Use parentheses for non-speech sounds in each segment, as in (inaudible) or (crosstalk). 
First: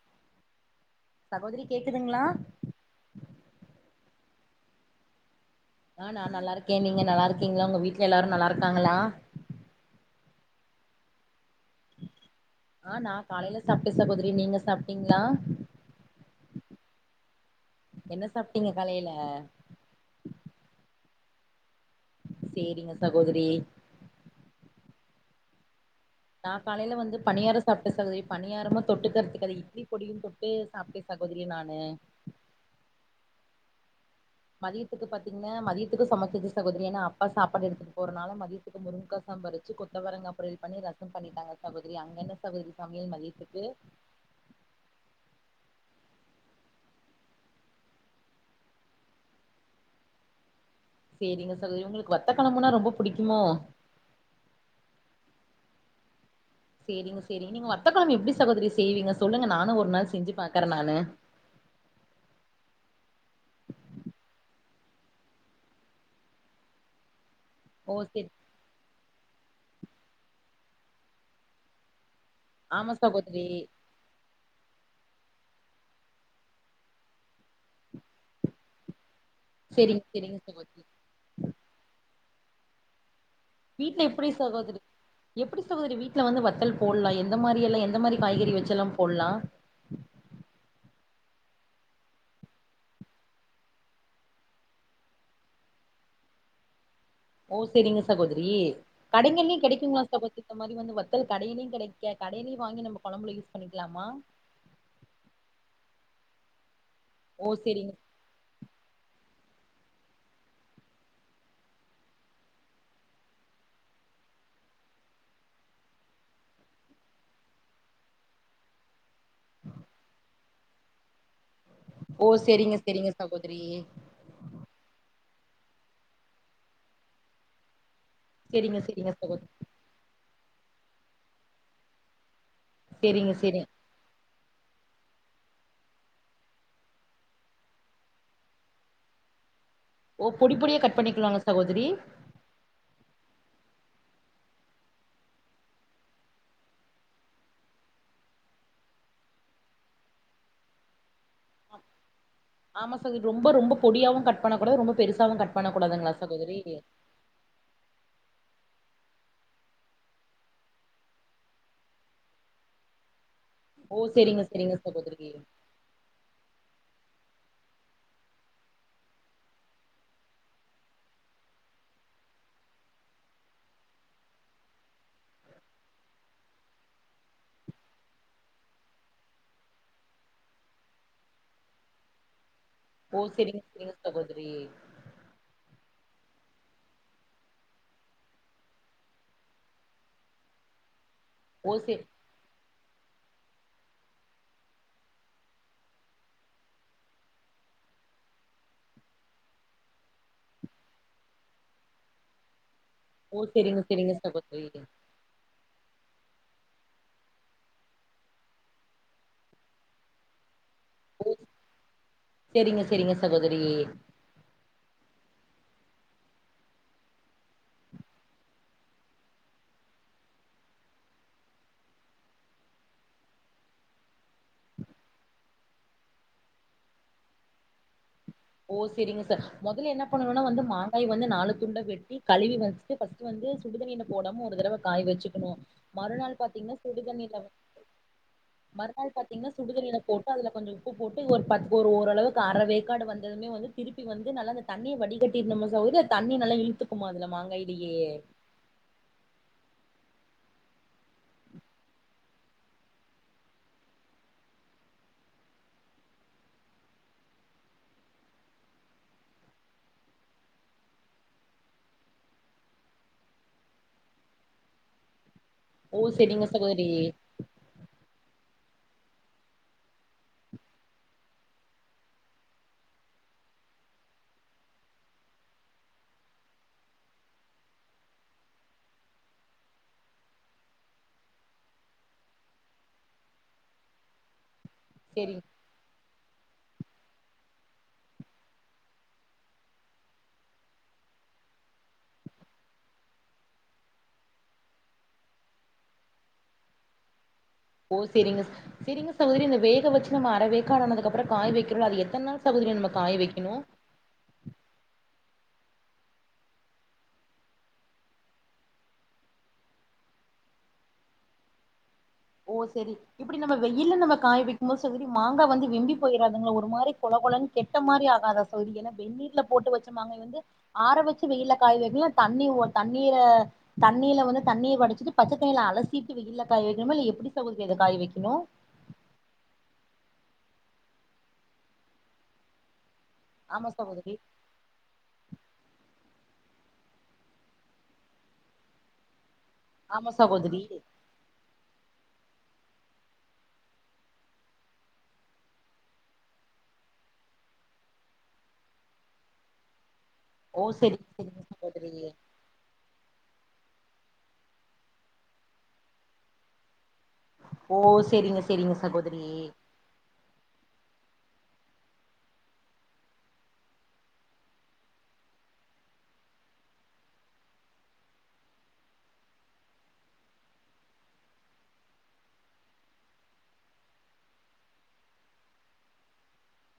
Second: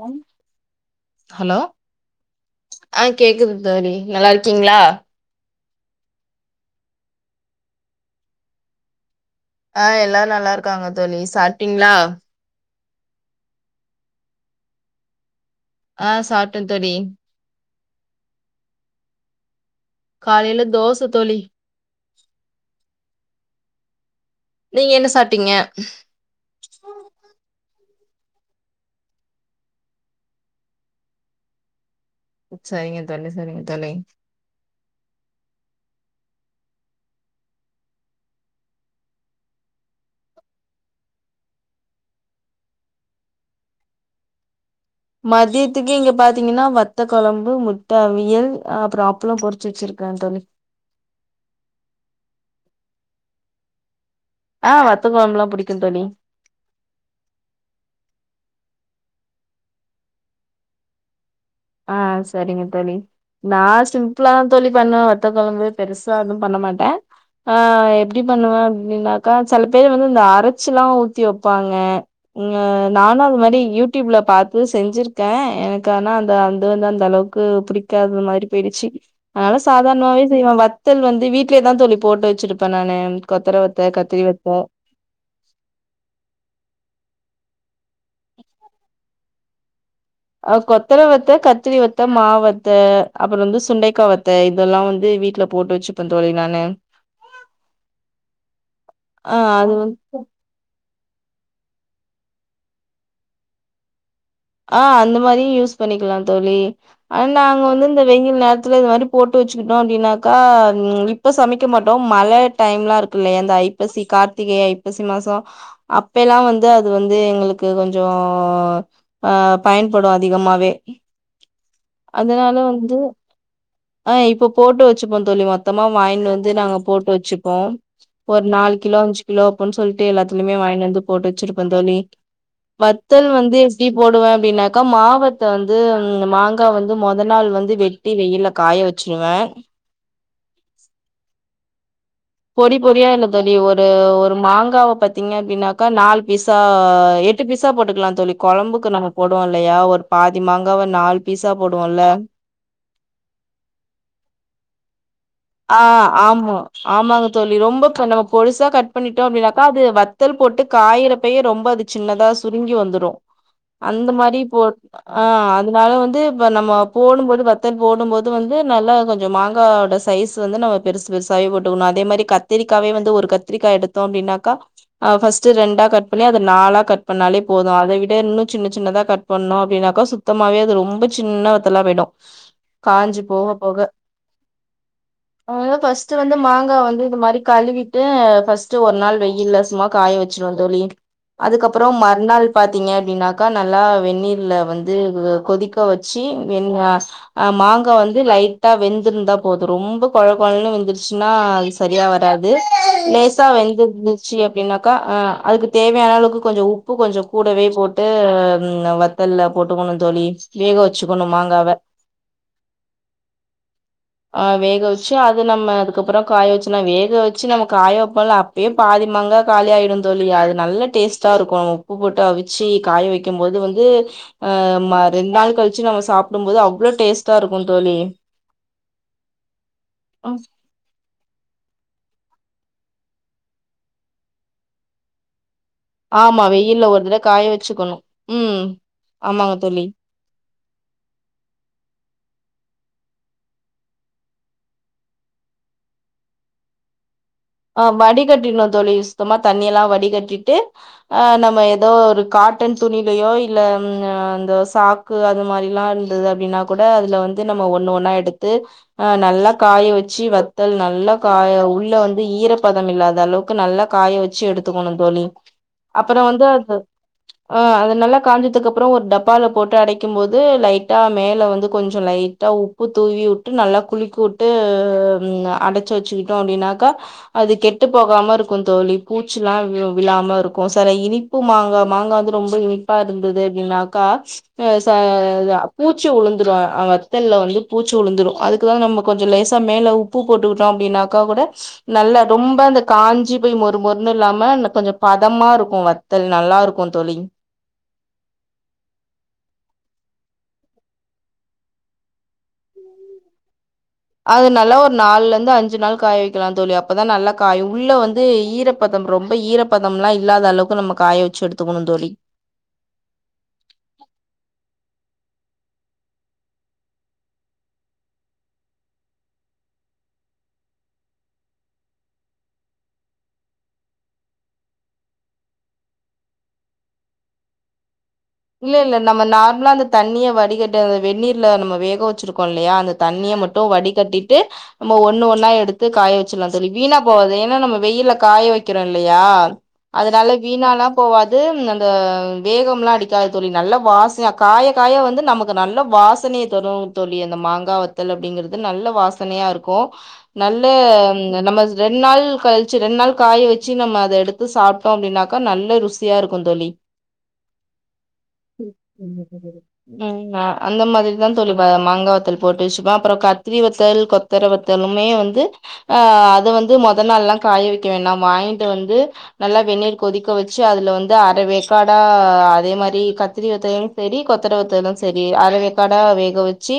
ம் ஹலோ சகோதரி கேக்குதுங்ளா ஆ கேக்குது தோழி நல்லாருக்கீங்ளா ஆ நா நல்லாருக்கே நீங்க நல்லாருக்கீங்ளா உங்க வீட்ல எல்லாரு நல்லாருக்காங்களா ஆ எல்லாரு நல்லாருக்காங்க தோழி சாப்ட்டீங்ளா அ நா காலைலே சாப்ட்டே சகோதரி நீங்க சாப்ட்டீங்ளா அ சாப்ட்டே தோழி என்ன சாப்ட்டீங்க காலைல காலைல தோச தோழி சேரிங்க சகோதரி நீங்க என்ன சாப்ட்டீங்க நா காலைல வந்து பணியாரம் சாப்ட்டே சகோதரி பணியாரமு தொட்டுக்கிறதுக்கு இட்லி பொடியு தொட்டு ம் சாப்ட்டே சகோதரி நானு செரிங்க தோழி செரிங்க தோழி மதியத்துக்கு பாத்தீங்கன்னா மதியத்துக்கு சமச்சாசு சகோதரி ஏனா அப்பாக்கு சாப்பாடு எடுத்துட்டு போறனால மதிய க்கு முருங்கக்கா சாம்பார் வச்சு கொத்தவரங்காய பொரியல் பண்ணி ரசம் பண்ணிட்டாங்க சகோதரி அங்க என்ன சகோதரி சமையல் மதியத்துக்கு மதியத்துக்கு இங்க பாத்தீங்கன்னா வத்த கொழம்பு முட்டா அவியல் அப்றோ அப்பளோ பொறிச்சு வச்சிருக்கறே தோழி சேரிங்க தோழி உங்களுக்கு வத்த கொழம்புனா ரொம்ப புடிக்குமோ ஆ வத்த கொழம்புல்லா பிடிக்கும் தோழி சேரிங்க சேரிங்க நீங்க வத்த கொழம்பு எப்டி சகோதரி செய்வீங்க சொல்லுங்க நானு ஒரு நாள் செஞ்சு பாக்கறே நானு அ செரிங்க தோழி நா சிம்பிளான் தோழி பண்ணுவே வத்த கொழம்பு பெருசா எதுவு பண்ண மாட்டே ஆ ஓ எப்டி செரி பண்ணுவே அப்டின்னாக்கா சில பேர் வந்து இந்த அரச்சுல்லா ஊத்தி வப்பாங்க உ ஆமா நானு அது சகோதரி மாதிரி யூ டியூப்ல பாத்து செஞ்சிருக்கே எனக்கு ஆனா அது வந்து அந்த அளவுக்கு பிடிக்காத மாரி போய்டுச்சு அதனால செரிங்க சாதாரணமாவே செரிங்க செய்வே சகோதரி வத்தல் வந்து வீட்லேதா தோழி போட்டு வச்சிருப்பே நானு கொத்தர வத்த வீட்ல கத்திரி எப்டி வத்த சகோதரி எப்டி சகோதரி வீட்ல வந்து வத்தல் போடலா எந்த மாரி எல்லா எந்த மாரி காய்கறி வச்சில்லா போட்லா அ கொத்தர வத்த கத்திரி வத்த மா வத்த அப்றோ வந்து சுண்டைக்கா வத்த இதெல்லா வந்து வீட்ல போட்டு வச்சுப்பே தோழி நானு ஓ சேரிங்க சகோதரி ஆ கடைங்களயு அது வந்து கெடைக்குங்களா சகோ இந்த மாரி வந்து வத்தல் கடையிலயு கிடைக்க கடையிலயு வாங்கி நம்ம கொழம்புல யூஸ் பண்ணிக்கலாமா அ அந்த மாரியு யூஸ் பண்ணிக்கலா தோழி ஆனா ஓ நாங்க வந்து செரிங்க இந்த வெயில் நேரத்தில இது மாரி போட்டு வச்சுக்கிட்டோ அப்டின்னாக்கா இப்ப சமைக்க மாட்டோ மழ டைம் லா இருக்கு இல்லையா அந்த ஐப்பசி கார்த்திகை ஐப்பசி மாசோ அப்ப எல்லா வந்து அது வந்து எங்களுக்கு கொஞ்சோ அ பயன்படு அதிகமாவே ஓ செரிங்க செரிங்க சகோதிரி அ இப்போ போட்டு வச்சுப்போ தோழி மொத்தமா வாங்கின்டு வந்து நாங்க போட்டு வச்சுப்போ ஒரு நாலு செரிங்க கிலோ செரிங்க அஞ்சு கிலோ சகோதரி அப்பனு சொல்லிட் டு எல்லாத்தலயுமே வாங்கிட்டு வந்து போட்டு வச்சிருப்பே தோழி வத்தல் செரிங்க வந்து செரிங்க சுட்டி போடுவே அப்படின்னாக்கா மாவத்த வந்து மாங்கா வந்து மொத நாள் வந்து வெட் வெட்டி வெயில காய வச்சுருவே ஓ பொடி பொடியா கட் பண்ணிக்கவாங்க சகோதரி பொடி பொடியா இல்ல தோழி ஒரு ஒரு மாங்காவ பாத்தீங்கனா அப்படின்னாக்கா நாலு பீஸா எ எட்டு பீஸா போட்டுக்கலா தோழி கொழம்புக்கு நம்ம போவோ இல்லையா ஒரு பாதி மாங்காவ நாலு பீஸா போடுவோல்ல ஆமா சகோதரி ரொ ரொம்ப பொடியாவு கட் பண்ண கூடா ரொம்ப பெருசாவு கட் ஆ பண்ணக்கூடாதுங்களா ஆமா சகோதரி ஆமாங்க தோழி ரொம்ப நம்ம பொடுசா கட் பண்ணிட்டோ அப்டின்னாக்கா அது வத்தல் போட்டு காயறப்பைய ரொம்ப அது சின்னதா சுருங்கி வந்துரு ஓ அந்த மாரி செரிங்க போ செரிங்க ஆ சகோதரி இதனால வந்து இப்ப நம்ம போடும்போது வத்தல் போடும் போது வந்து நல்லா கொஞ்ச மாங்காயோட சைஸ் வந்து நம்ம பெருசு பெருசாவே போட்டுக்கணு அதே மாரி கத்திரிக்காவே வந்து ஒரு கத்திரிக்கா எடுத்தோ அப்டின்னாக்கா அ ஃபர்ஸ்ட்டு ரெண்டா கட் பண்ணி அத நாளா கட் பண்ணாலே போது அத விட இன்னு சின்ன சின்னதா கட் பண்ணோ அப்டின்னாக்கா சுத்தமாவே அது ரொம்ப சின்ன வத்தெல்லா போயிடு ஓ காஞ்சு செரிங்க செரிங்க சகோதிரி அதா ஃபர்ஸ்ட்டு வந்து மாங்காவ வந்து இதுமாரி கழுவிட்டு ஃபர்ஸ்ட்டு ஒரு நாள் வெயில்ல சும்மா காய வச் வச்சோ தோழி ஓ அதுக்கப்பறோ செ மறுநாள் பாத்தீங்க அப்டினாக்கா நல்லா வென்நீர்ல வந்து கொதிக்க வச்சு வென் அ மாங்கா வந்து லைட்டா வெந்துருந்தா போது ரொம்ப கொழ கொழன்னு வந்துருச்சின்னா அது சரியா வராது ஓ லேசா செரிங்க செரிங்க வெந்துருந்துச்சு சகோதரி அப்டின்னாக்கா அ அதுக்கு தேவையான அளவுக்கு கொஞ்சோ உப்பு கொஞ்சோ கூடவே போட்டு வத்தல்ல போட்டுக்கணு தோழி வேக வச் வச்சுக்கணு ஓ மாங்காவ செரிங்க செரிங்க சகோதரி ஆ வேக வச் வச்சு அது நம்ம அதுக்கப்பரோ காய வச்சனோ வேக வச்சி நம்ம காய வப்போல அப்டியே பாதி மங்கா காலி ஆயிடு தோழி அது நல்ல டேஸ்ட்டா இருக்கு உப்பு போட்டு அவிச்சி காய வக் வக்கிக்கு போது வந்து அ ரெண்டு நாள் கழிச்சு நம்ம சாப்டு போது அவ்ளோ டேஸ்ட்டா இருக்கு தோழி ஓ செரிங்க சார் முதல்ல என்ன பண்ணணுனா வந்து மா மாங்காய வந்து நாலு துண்டா வெட்டி கழுவி வச்சிட்டு பஸ்ட்டு வந்து சுடுதண்ணீல போடாம ஒரு தடவ காய வச்சுக்கணு மறுநாள் ஆமா பாத்தீங்கன்னா வெயில்ல ஒரு தட சுடுதண்ணில காய வச்சுக்கணு ம் மறுநாள் பாத்தீங்கன்னா ஆமாங்க தோழி சுடுதண்ணில போட் அதுல கொஞ்சோ உப்பு போட்டு ஒரு பத்து ஓரளவுக்கு அர வேக்காடு வந் வெந்ததுமே வந்து திருப்பி வந்து நல்லா தண்ணிய வடிக்கட்டுபோது தண்ணி நல்லா இழுத்துக்குமா அதுல மாங்காய் ஆ வடிகட்டிறணு தோழி சுத்தமா தண்ணி எல்லா வடிகட்டிட்டு ஆ நம்ம எதோ ஒரு காட்டன் துணிலையோ இல்ல அந்த சாஃப்ட் க்கு அது மாரி எல்லா இருந்தது அப்டின்னா கூட அதுல வந்து நம்ம ஒன்னு ஒன்னா எடுத்து அ நல்லா காய வச்சு வத்தல் நல்லா காய உள்ள வந்து ஈரப்பதம் இல்லாத அளவுக்கு நல்லா காய வச்சு எடுத்துக்கணு தோழி ஓ அப்பறோ வந்து செரிங்க அது சகோதரி ஆ அது நல்லா காஞ்சதுக்கு அப்றோ ஒரு டப்பால போட்டு அடைக்கு போது லைட்டா மேல வந்து கொஞ்சோ லைட்டா உப் உப்பு தூவி வுட்டு நல்லா குலுக்கிவுட்டு அடச்சு வச்சுக்கிட்டோ அப்டின்னாக்கா அது கெட்டு போகாம இருக்கும் தோழி பூச்சி ல்லா விழாம இருக்கும் சில இனி உப்பு மாங்கா மாங்கா வந்து ரொம்ப இனிப்பா இருந்தது அப்டின்னாக்கா சா செரிங் இது பூச்சி உழுந்துரும் ஹ வத்தல வந்து பூச்சி உழுந்துரும் அதுக்குதா நம்ம கொஞ்ச லேசா மேலஉப் பு போட்டுக்கிட்டோ அப்டின்னாக்கா கூட நல்ல ரொம்ப அந்த காஞ்சி போய் மொறு மொறுன்னு இல்லாம கொஞ்ச பதமா இருக்கும் வத் தல் நல்லா இருக்கும் தோழி ஓ சேரிங்க சே சேரிங்க சகோதரி இந்த வேக வச்சு நம்ம அறவேக்காடு ஆனதுக்கப்பறம் காய வக்கிறோல அது எத்தன நாள் சகோதரி நம்ம காய வக்கணும் அது நல்லா ஒரு நாலுல இருந்து அஞ்சு நாள் காய வைக்கலா தோழி அப்பதா நல்லா காயு உள்ள வந்து ஈர பதம் ரொம்ப ஈரப்பதம் லா இல்லாத அளவுக்கு நம்ம காய வச்சி எடுத்துக்கணு தோழி ஓ செரி இப்டி நம்ம வெயில்ல நம்ம காய வக்கும் போது சரி மாங்கா வந்து வெம்பி போயிடதுங்கலா ஒரு மா கொழ கொழன்னு கெட்ட மாரி ஆகாதா சகோதரி ஏனா வெநீர்ல போட்டு வச்ச மாங்கா வந்து ஆற வச்சி வெயில காய வைக்கனுமா தண்ணி தண்ணீல தண்ணியில வந்து தண்ணிய வடிச்சிட்டு பச்ச தண்ணியில அலசிட்டு வெயில காய வக்கணுமா இல்ல எப்டி சகோதரி காய வைக்கணும் இல்ல இல்ல நம்ம நார்மலா அந்த தண்ணிய வடிகட்டு அந்த வெநீர்ல நம்ம வேக வச்சிருக்கோ இல்லையா அந்த தண்ணிய மட்டு ஆமா சகோதரி வடிகட்டிட்டு நம்ம ஒன்னு ஒன்னா எடுத்து காய வச்சிரலா தோழி வீணா போவாது ஏனா நம்ம வெயில்ல காய வக்கிறோ இல்லையா ஆமா அதனால சகோதரி வீணாலா போவாது அந்த வேகம் எல்லா அடி காயத்தோழி நல்ல வாச காய காய வந்து நமக்கு நல்ல வாசனைையை தரும் தோழி அந்த மாங்காவ தல் அப்படிங்கறிறது நல்ல வாசனையா இருக்கும் ஓ நல்ல செரி செரிங்க நம்ம சகோதரி ரெண்டு நாள் கழச்ச சரி ரெண்டு நாள் காய வச்சு நம்ம அதை எடுத்து சாப்பிட்டோம் அப்படின்னாக்கா நல்ல ருசியா இருக்கும் தோழி ஓ சரிங்க ச உ ஹம் அந்த மாதிரிதான் தோழி மாங்காய் வத்தல் போட்டு வச்சுப்பன் அப்புறம் கத்திரி வத்தல் உத்தர வத்தலுமே வந்து ஆஹ் அதை வந்து முதல் நாள் எல்லாம் காய வைக்க வேண்டாம் வாங்கிட்டு வந்து நல்லா வெநீர் கொதிக்க வச்சு அதுல வந்து அரைவேக்காடா அதே மாதிரி சரி கத்திரி வத்தலும் பெரிய கொத்தர வத்தலும் சரி கொத்தரை வத்ததுலும் சரி அளவேக்காடா வேக வச்சு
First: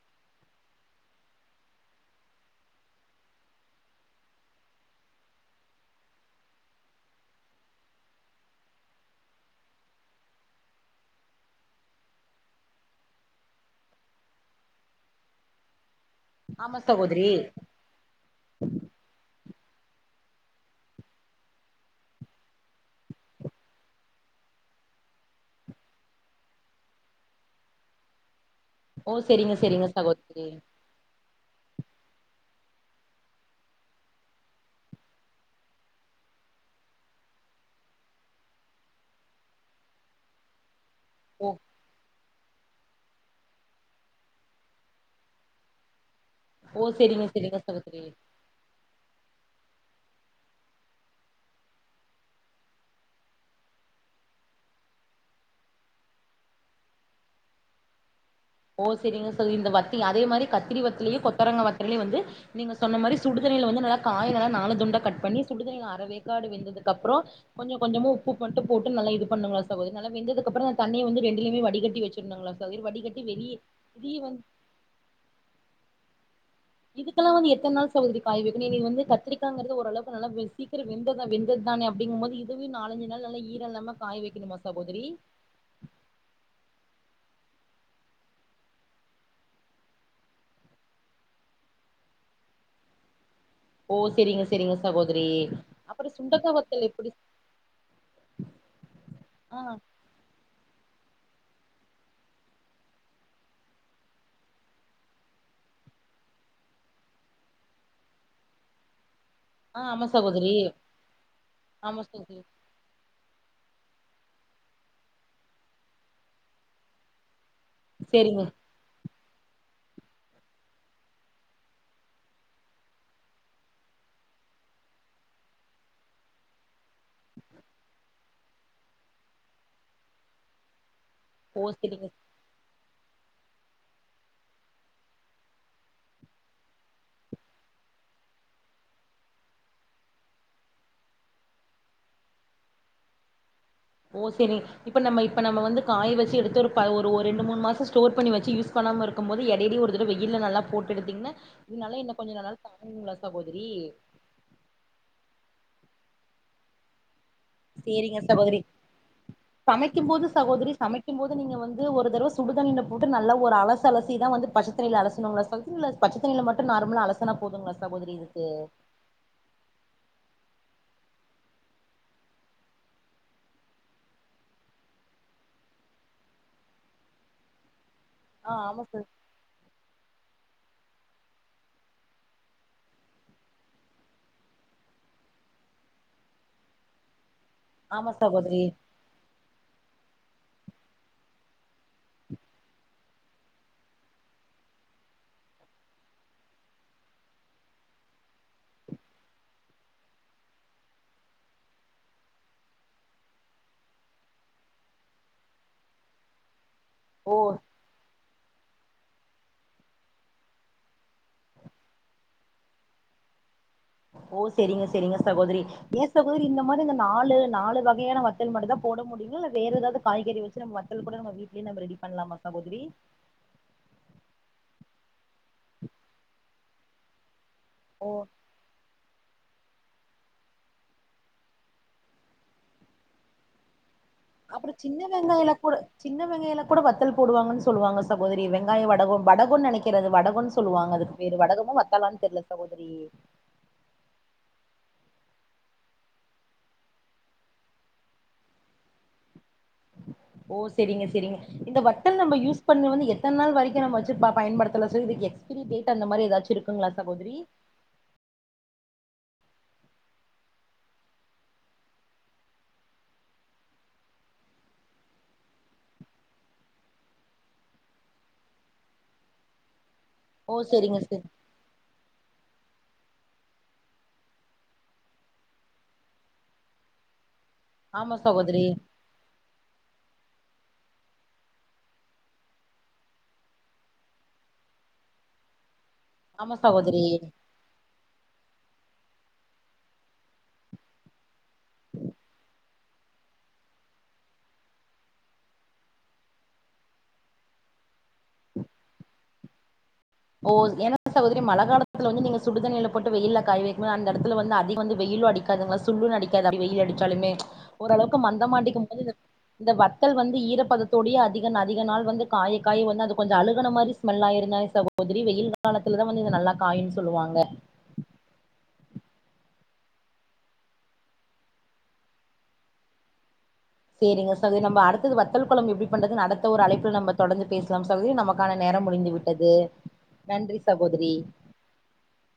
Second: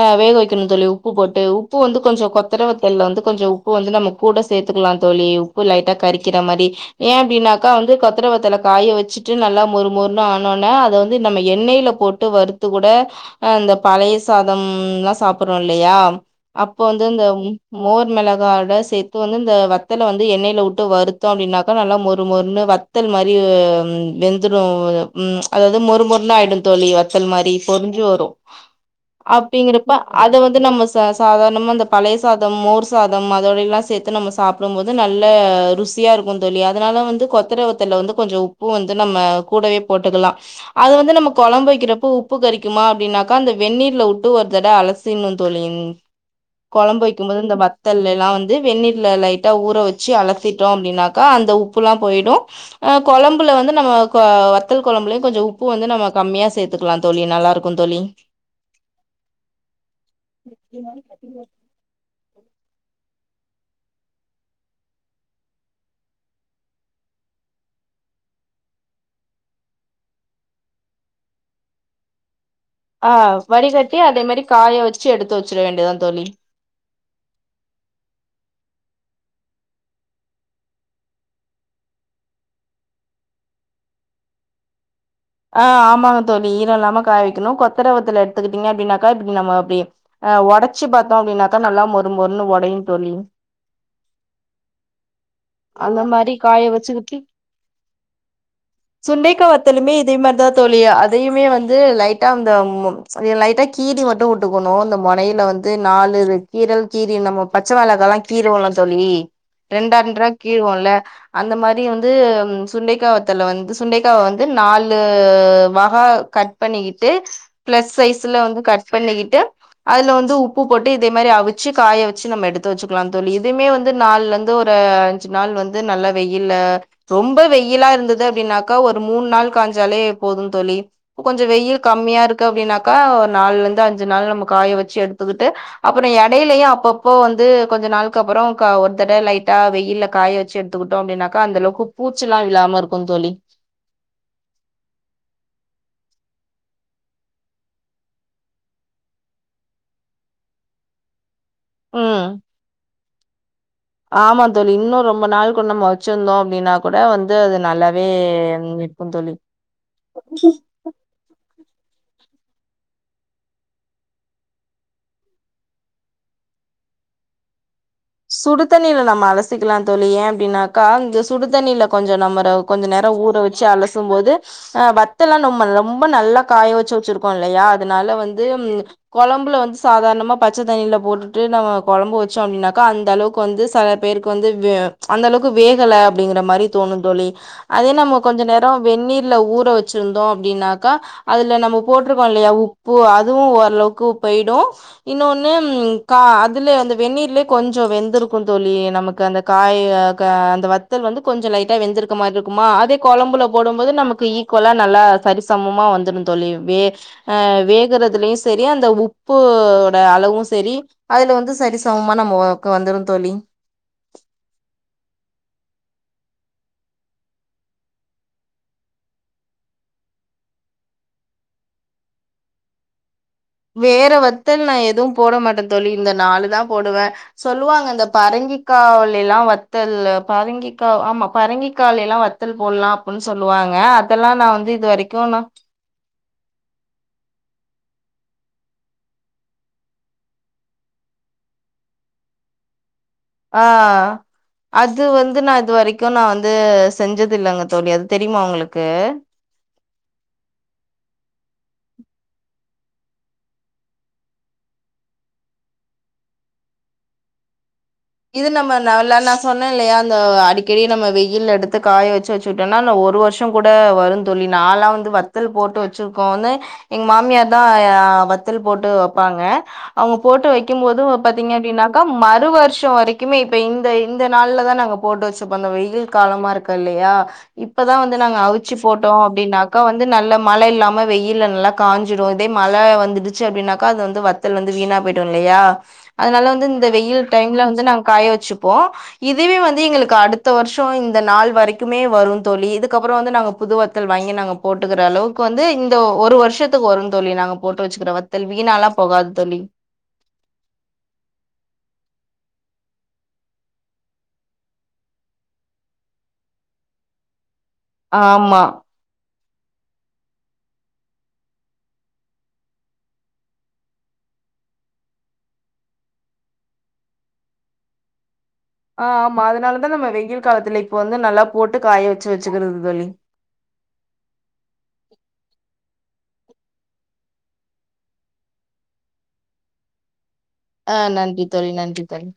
ஆஹ் வேக வைக்கணும்னு தோழி உப்பு போட்டு உப்பு வந்து கொஞ்சம் கொத்தரவை தெல்ல வந்து கொஞ்சம் உப்பு வந்து நமக்கு கூட சேர்த்துக்கலாம் தோழி உப்பு லைட்டா கறிக்கிற மாதிரி ஏன் அப்படனாக்கா வந்து கொத்தர வத்தல காய வச்சுட்டு நல்லா மொறு மொரு பா ஆனோனே அதை வந்து நம்ம எண்ணெய்ல போட்டு வருறுத்து கூட ஹ் இந்த த பழைய சாதம்ல்லாம் சாப்பிடுறோம் இல்லையா ஆமா அப்போ வந்து இந்த சகோதரி மோர் மிளகாயோட சேத்து வந்து இந்த வத்தல வந்து எண்ணெயில விட்டு வருத்தம் அப்படின்னாக்கா நல்லா மொறு மொருன்னு வத் த்தல் மரியே வெந்தரும் உம் அதாவது மொறு மொருலா ஆயிட தோழி வத்தல் மாதிரி பொரிஞ்சு வரும் ஓ செரிங்க செரிங்க அப்படிங்கறப்ப அத சகோதரி வந்து நம்ம சாதாரணமா இந்த பழைய சாதம் மோர் சாதம் அதோடெல்லாம் சேர்த்து நம்ம சாப்பிடும்போது நல்ல ருசி இருக்கும் தோழி அதனால வந்து கொத்தரவத்தல வந்து கொஞ்சம் உப்பும் வந்து நம்ம கூடவே போட்டுக்கலாம் அது வந்து நம்ம ஓ குழம்பு வைக்கிறப்ப உ உப்பு கறிக்குமா அப்படின்னாக்கா அந்த வெநீர்ல விட்டு ஒரு தட அலசிர்ன்னும் தோழி ஓ குழம்பு செரிங்க வைக்கும்போது இந்த செரிங்க வத்தல் சகோதரி எல்லாம் வந்து வெநண்ணில்ல லைட்டா ஊற வச்சு அலத்திட்டோம் அப்படின்னாக்கா அந்த உப்பு எல்லாம் போயிடும் கொழம்புல வந்து நம்ம க வத் தல் குழம்பலேயும் கொஞ்ச உப்பு வந்து நம்ம கம்மியா சேர்த்துலாம் தழி நல்லா இருக்கும் தோழி ஓ செரிங்க செரி இந்த வத்தி அதே மாரி கத்திரி வத்தலயு கொத்தரங்க வத்தலையு வந்து நீங்க சொன்ன மாரி சுடுதண்ணியில வந்து நல்லா காய் நல்லா நாலு துண்டா கட் பண்ணி சுடுதண்ணியில அறவேக்காடு வெந்ததுக்கு அப்புறோ கொஞ்ச கொஞ்சமா உப்பு மட்டு போட்டு நல்லா இது பண்ணுங்களா சகோதரி நல்லா வெந்ததுக்ப்புறோ தண்ணிய வந்து ரெண்டுலயுமே வடிகட்டி வச் சுன்னுங்களா சகோரி ஆ வடிகட்டி அதே மாரி காய வச்சு எடுத்து வச்சிட வேண்டியதா தோழி இதுக்கல்லா வந்து எத்தன் நாள் சகோதரி காய் வைக்கனு இன்னைக் வந்து கத்திரிக்காங்கிறது ஓரளவுக்கு நல்ல சீக்கிர வெந்ததா வெந்ததுதான அப்டிங்கும் போது இதுவே நாலஞ்சு நாள் நல்ல ஈரோ இல்லாம காய வைக்கணுமா சகோதரி ஆ ஆமாங்க தோழி ஈரோ இல்லாம காய வைக்கணு கொத்தரவத்தல எடுத்துக்கிட்டீங்க அப்டின்னாக்கா இப்ப நம்ம அப்டே அ ஒடைச்சி பாத்தோ அப்டின்னாக்கா நல்லா மொறு மொறுன்னு ஒடையு தோழி ஓ செரிங்க செரிங்க சகோதரி அந்த அப்பறோ மாரி சுண்டக்கா காய வத்தல்ல எப்படி வச்சுக்கிட்டு சுண்டைகா ஆ வத்தலுமே அதே மாரிதா தோழி அதையுமே வந்து லைட்டா அந்த லைட்டா கீரி மட்டு உட்டுக்கணு இந்த மொனையில வந்து நாலு கீரல் கீரி நம்ம பச்ச வாளகால்லா கீருவோல்லா தோழி ஆ ரெண்டா ஆமா ரெண்டாற சகோதரி கீருவோம்ல அந்த மாரி ஆமா வந்து சகோதரி சுண்டைக்காவத்தல வந்து சுண்டைக்காவ வந்து நாலு வகா கட் பண்ணிக்கிட்டு பிளஸ் சைஸ்ல சேரிங்க வந்து கட் பண்ணிக்கிட்டு அதுல வந்து உப்பு போட்டு இதே மாரி அவிச்சு காய வச்சு நம்ம எடுத்து வச்சுக்கலா தோழி இதுவுமே வந்து நாலுலந் து ஒரு அஞ்சு நாள் வந்து நல்லா வெயில்ல ரொம்ப வெயிலா இருந்தது அப்டின்னாக்கா ஒரு மூண் நாள் காஞ்சாலே போது தோழி கொஞ்சோ ஓ வெயில் சேரிங்க கம்மியா இருக்கு அப்டின்னாக்கா ஒரு நாலுல இருந்து அஞ்சு நாள் நம்ம காய வச்சு எடுத்துக்கிட்டு அப்புறோ எடையிலயு அப்பப்போ வந்து கொஞ்ச நாள்க்கப்புறோ ஒரு தட லைட்டா வெயில்ல காய வச்சு எடு த்துக்கிட்டோ அப்டின்னக்கா அந்த அளவுக்கு பூச்சில்லா இல்லாம இருக்கு தோழி ஓ சேரே இப்ப நம்ம இப்ப நம்ம வந்து காய வச்சு எடுத்து ஒரு ப ஒரு ஒரு ரெண்டு மூண் மாசோ ஸ்டோர் பண்ணி வச்சு யூஸ் பண்ணாம இரு க்கும் போது எடையிலயு ஒரு தடவ வெயில்ல நல்லா போட்டு எடுத்தீங்கன்னா இது நல்லா இன்னு ம் கொஞ்சோ நல்லாயிருக்கு தாங்குங்ளா சகோதரி ஆமா தோழி இன்னு ரொம்ப நாள்கு நம்ம வச்சிருந்தோ அப்டின்னா கூட வந்து அது நல்லாவே சேரிங்க சகோதரி இருக்கு தோழி இருக்கும் போது நீங்க வந்து ஒரு தடவ சுடுதண்ணியில போட்டு நல்லா ஒரு அலசு அலசி தா வந்து பச்சத்தண்ணில அலசுணுங்ளா ச இல்ல பச்ச தண்ணில மட்டு நார்மல அலசுனா போதுங்களா சகோதரி இதுக்கு சுடுதண்ணில நம்ம அலஸ் சிக்கலா தோழி ஏ அப்டின்னாக்கா இந்த சுடுதண்ணியில கொஞ்சோ நம்மர கொஞ்ச நேரோ ஊற வச்சு அலசும்போது ஆ வத்தல்லா நொம்ம ரொம்ப நல்லா காய வச்சு வச்சிருக்கோ இல்லையா அதனால வந் து ஆ ஆமா ச கொழம்புல வந்து சாதாரணமா பச்ச தண்ணியில போட்டுட்டு நம்ம கொழம்பு வச்சோ அப்டின்னா க்கா அந்த அளவுக்கு வந்து செல பேருக்கு வந்து அந்த அளவுக்கு வேகல அப்டிங்கற மாரி தோணு தோழி அதே ஆமா நம்ம கொஞ்ச சகோதரி நேரோ வெந்நீர்ல ஊற வச்சிருந்தோ அப்டின்னாக்கா அதுல நம்ம போட்ருக்கோ இல்லையா உப் அதுவு ஓரளவுக்கு போயிடு இன்னொன்னு கா அதுல அந்த வெநீர்லே கொஞ்சோ வெந்திருக்கு தோழி நமக்கு அந்த காய் அக அந்த வத்தல் வந்து கொஞ்சோ லைட்டா வெந்திருக் மாரி இருக்குமா அதே கொழம்புல போடும்போது நமக்கு ஈக்குவலா நல்லா சரிசமமா வெந்துரு தோழி ஓ அ வேகுறதுலயு செரி அந்த உப்போட அளவு செரி அதுல வந்து சரி சம மா நமக்கு வந்துரு தோழி ஓ செரிங்க செரிங்க சகோதரி ஏ சகோதரி இந்த மாரி இந்த நாலு நாலு வகையான வத்தல் மட்டுதா போட முடியுங்கள இல்ல வேற ஏதாவது காய்கறி வச் சு நம்ம வத்தல் கூட நம்ம வீட்லயே நம்ம ரெடி பண்லாமா சகோதரி வேற வத்தல் நா எதும் போட மாட்டே தோழி இந்த நாலு தா போடுவே சொல்லுவாங்க இந்த ஓ பரங்கி காலிலா வத்தல்லு பரங்கிக்கா ஆமா பரங்கிக்கால்லிலா வத்தல் போல்லா அப்பன் சொல்லுவாங்க அதெல்லா நா அப்பற வந்து இது சின்ன வரைக்கு நா வெங்காயல கூட சின்ன வெங்காயில கூட வத்தல் போடுவாங்கன் சொல்லுவாங்க சகோதரி வெங்காய வடகோ வடகோன் நனைக்கி இத வடகோன் சொல்லுவாங்க அதுக்கு பேரு வடகமோ வத்தாலான் தெர்ல சகோதரி ஆ அது வந்து நா இது வரைக்கு நா வந்து செஞ்சது இல்லங்க தோழி அது தெரியுமா உங்களுக்கு (inaudible) ஓ சரிங்க சரிங்க இந்த வத்தல் நம்ப யூஸ் பண்ணு வந்து எத்தன் நாள் வரைக்கு நம்ப வச்சு பா பயன்படுத்தல சொல் (unintelligible) திரி டேட்டா இந்த மாரி எதாச்சு இருக்குங்களா சகோதரி இது நம்ம நல்ல நா சொன்னே இல்லையா அந்த அடிக்கடி நம்ம வெயில் எடுத்து காய வெச்சு வெச் சுட்டோன்னா நா ஒரு வர்ஷோ கூட வருன் தோழி நால்லா வந்து வத்தல் போட்டு வச்சிருக்கோந்த எங் மாமியார் தா வத்தல் போட்டு வெப்பாங்க அவங்க போட்டு ஓ வைக்கும் செரிங்க போது செரி பாத்தீங்க அப்படின்னாக்கா மறு வருஷ் ஷோ வரைக்குமே இப்ப இந்த இந்த நாள்ல தா நாங்க போட்டு வச்சுப்போ அந்த வெயில் காலமா இருக்கு இல்லையா இப்பதா ஆமா வந்து நாங்க சகோதரி அவுச்சு போட் டோ அப்படின்னாக்கா வந்து நல்ல மழை இல்லாம வெயில் நல்லா காஞ்சிடு இதே மழ வந்துடுச்சு அப்படின்னாக்கா அது வந்து வ த்தல் வந்து வீணா போய்டு இல்லையா அதனால ஆமா வந்து இந்த சகோதரி வெயில் டைம்ல வந்து நாங் காய வச்சுப்போ இதுவே வந்து எங்களுக்கு அடுத்த வர்ஷோ இந்த நாள் வரைக்குமே வரு தோழி இதுக்கப்பறோ வந்து நாங்க புது வ த்தல் வாங்கி நாங்க போட்டுக்கிற அளவுக்கு வந்து இந்த ஒரு வருஷத்துக்கு வரு தோழி நாங்க போட்டு வச்சுக்கிற வத் தல் வீணால்லா போகாது தோழி ஓ எனக்கு சகோதரி மழ காலத்துல வந்து நீங்க சுடுதண்ணில போட்டு வெயில்ல காய வைக் போ அந்த இடத்துல வந்து அதிக வந்து வெயிலு அடி க்காதுங்லா சுல்லுனு அடிக்காது அப்டி வெயில் அடிச்சாலுமே ஓரளவுக்கு மந்தமா ஆமா அடிக்கும் போது இந்த வத்தல் வந்து ஈரப்பதத்தோடேயே அதிக நா அதிக நாள் வந்து காய காய வந்து அது கொஞ்ச அழுகன மாரி ஸ்மெல்லா ஆயிருந்தாலு ச கோதிரி வெயில் காலத்துலதா வந்து இது நல்லா காயுன் சொல்லுவாங்க ஆ ஆமா அதனாலதா நம்ம வெயில் காலத்துல இப்போ வந்து நல்லா போட்டு காய வச்சு வச்சுக்கறது தோழி சேரிங்க சகோ நம்ம அடுத்தது வத்தல் கொழம்பு எப்படி பண்றதுன் அடுத்த ஒரு அழப்பில் நம்ப தொடர்ந்து பேசலாம் சகோதரி நமக்கான நேரம் முடிந்து விட் டது நன்றி ஆ சகோதரி நன்றி தோழி நன்றி தோழி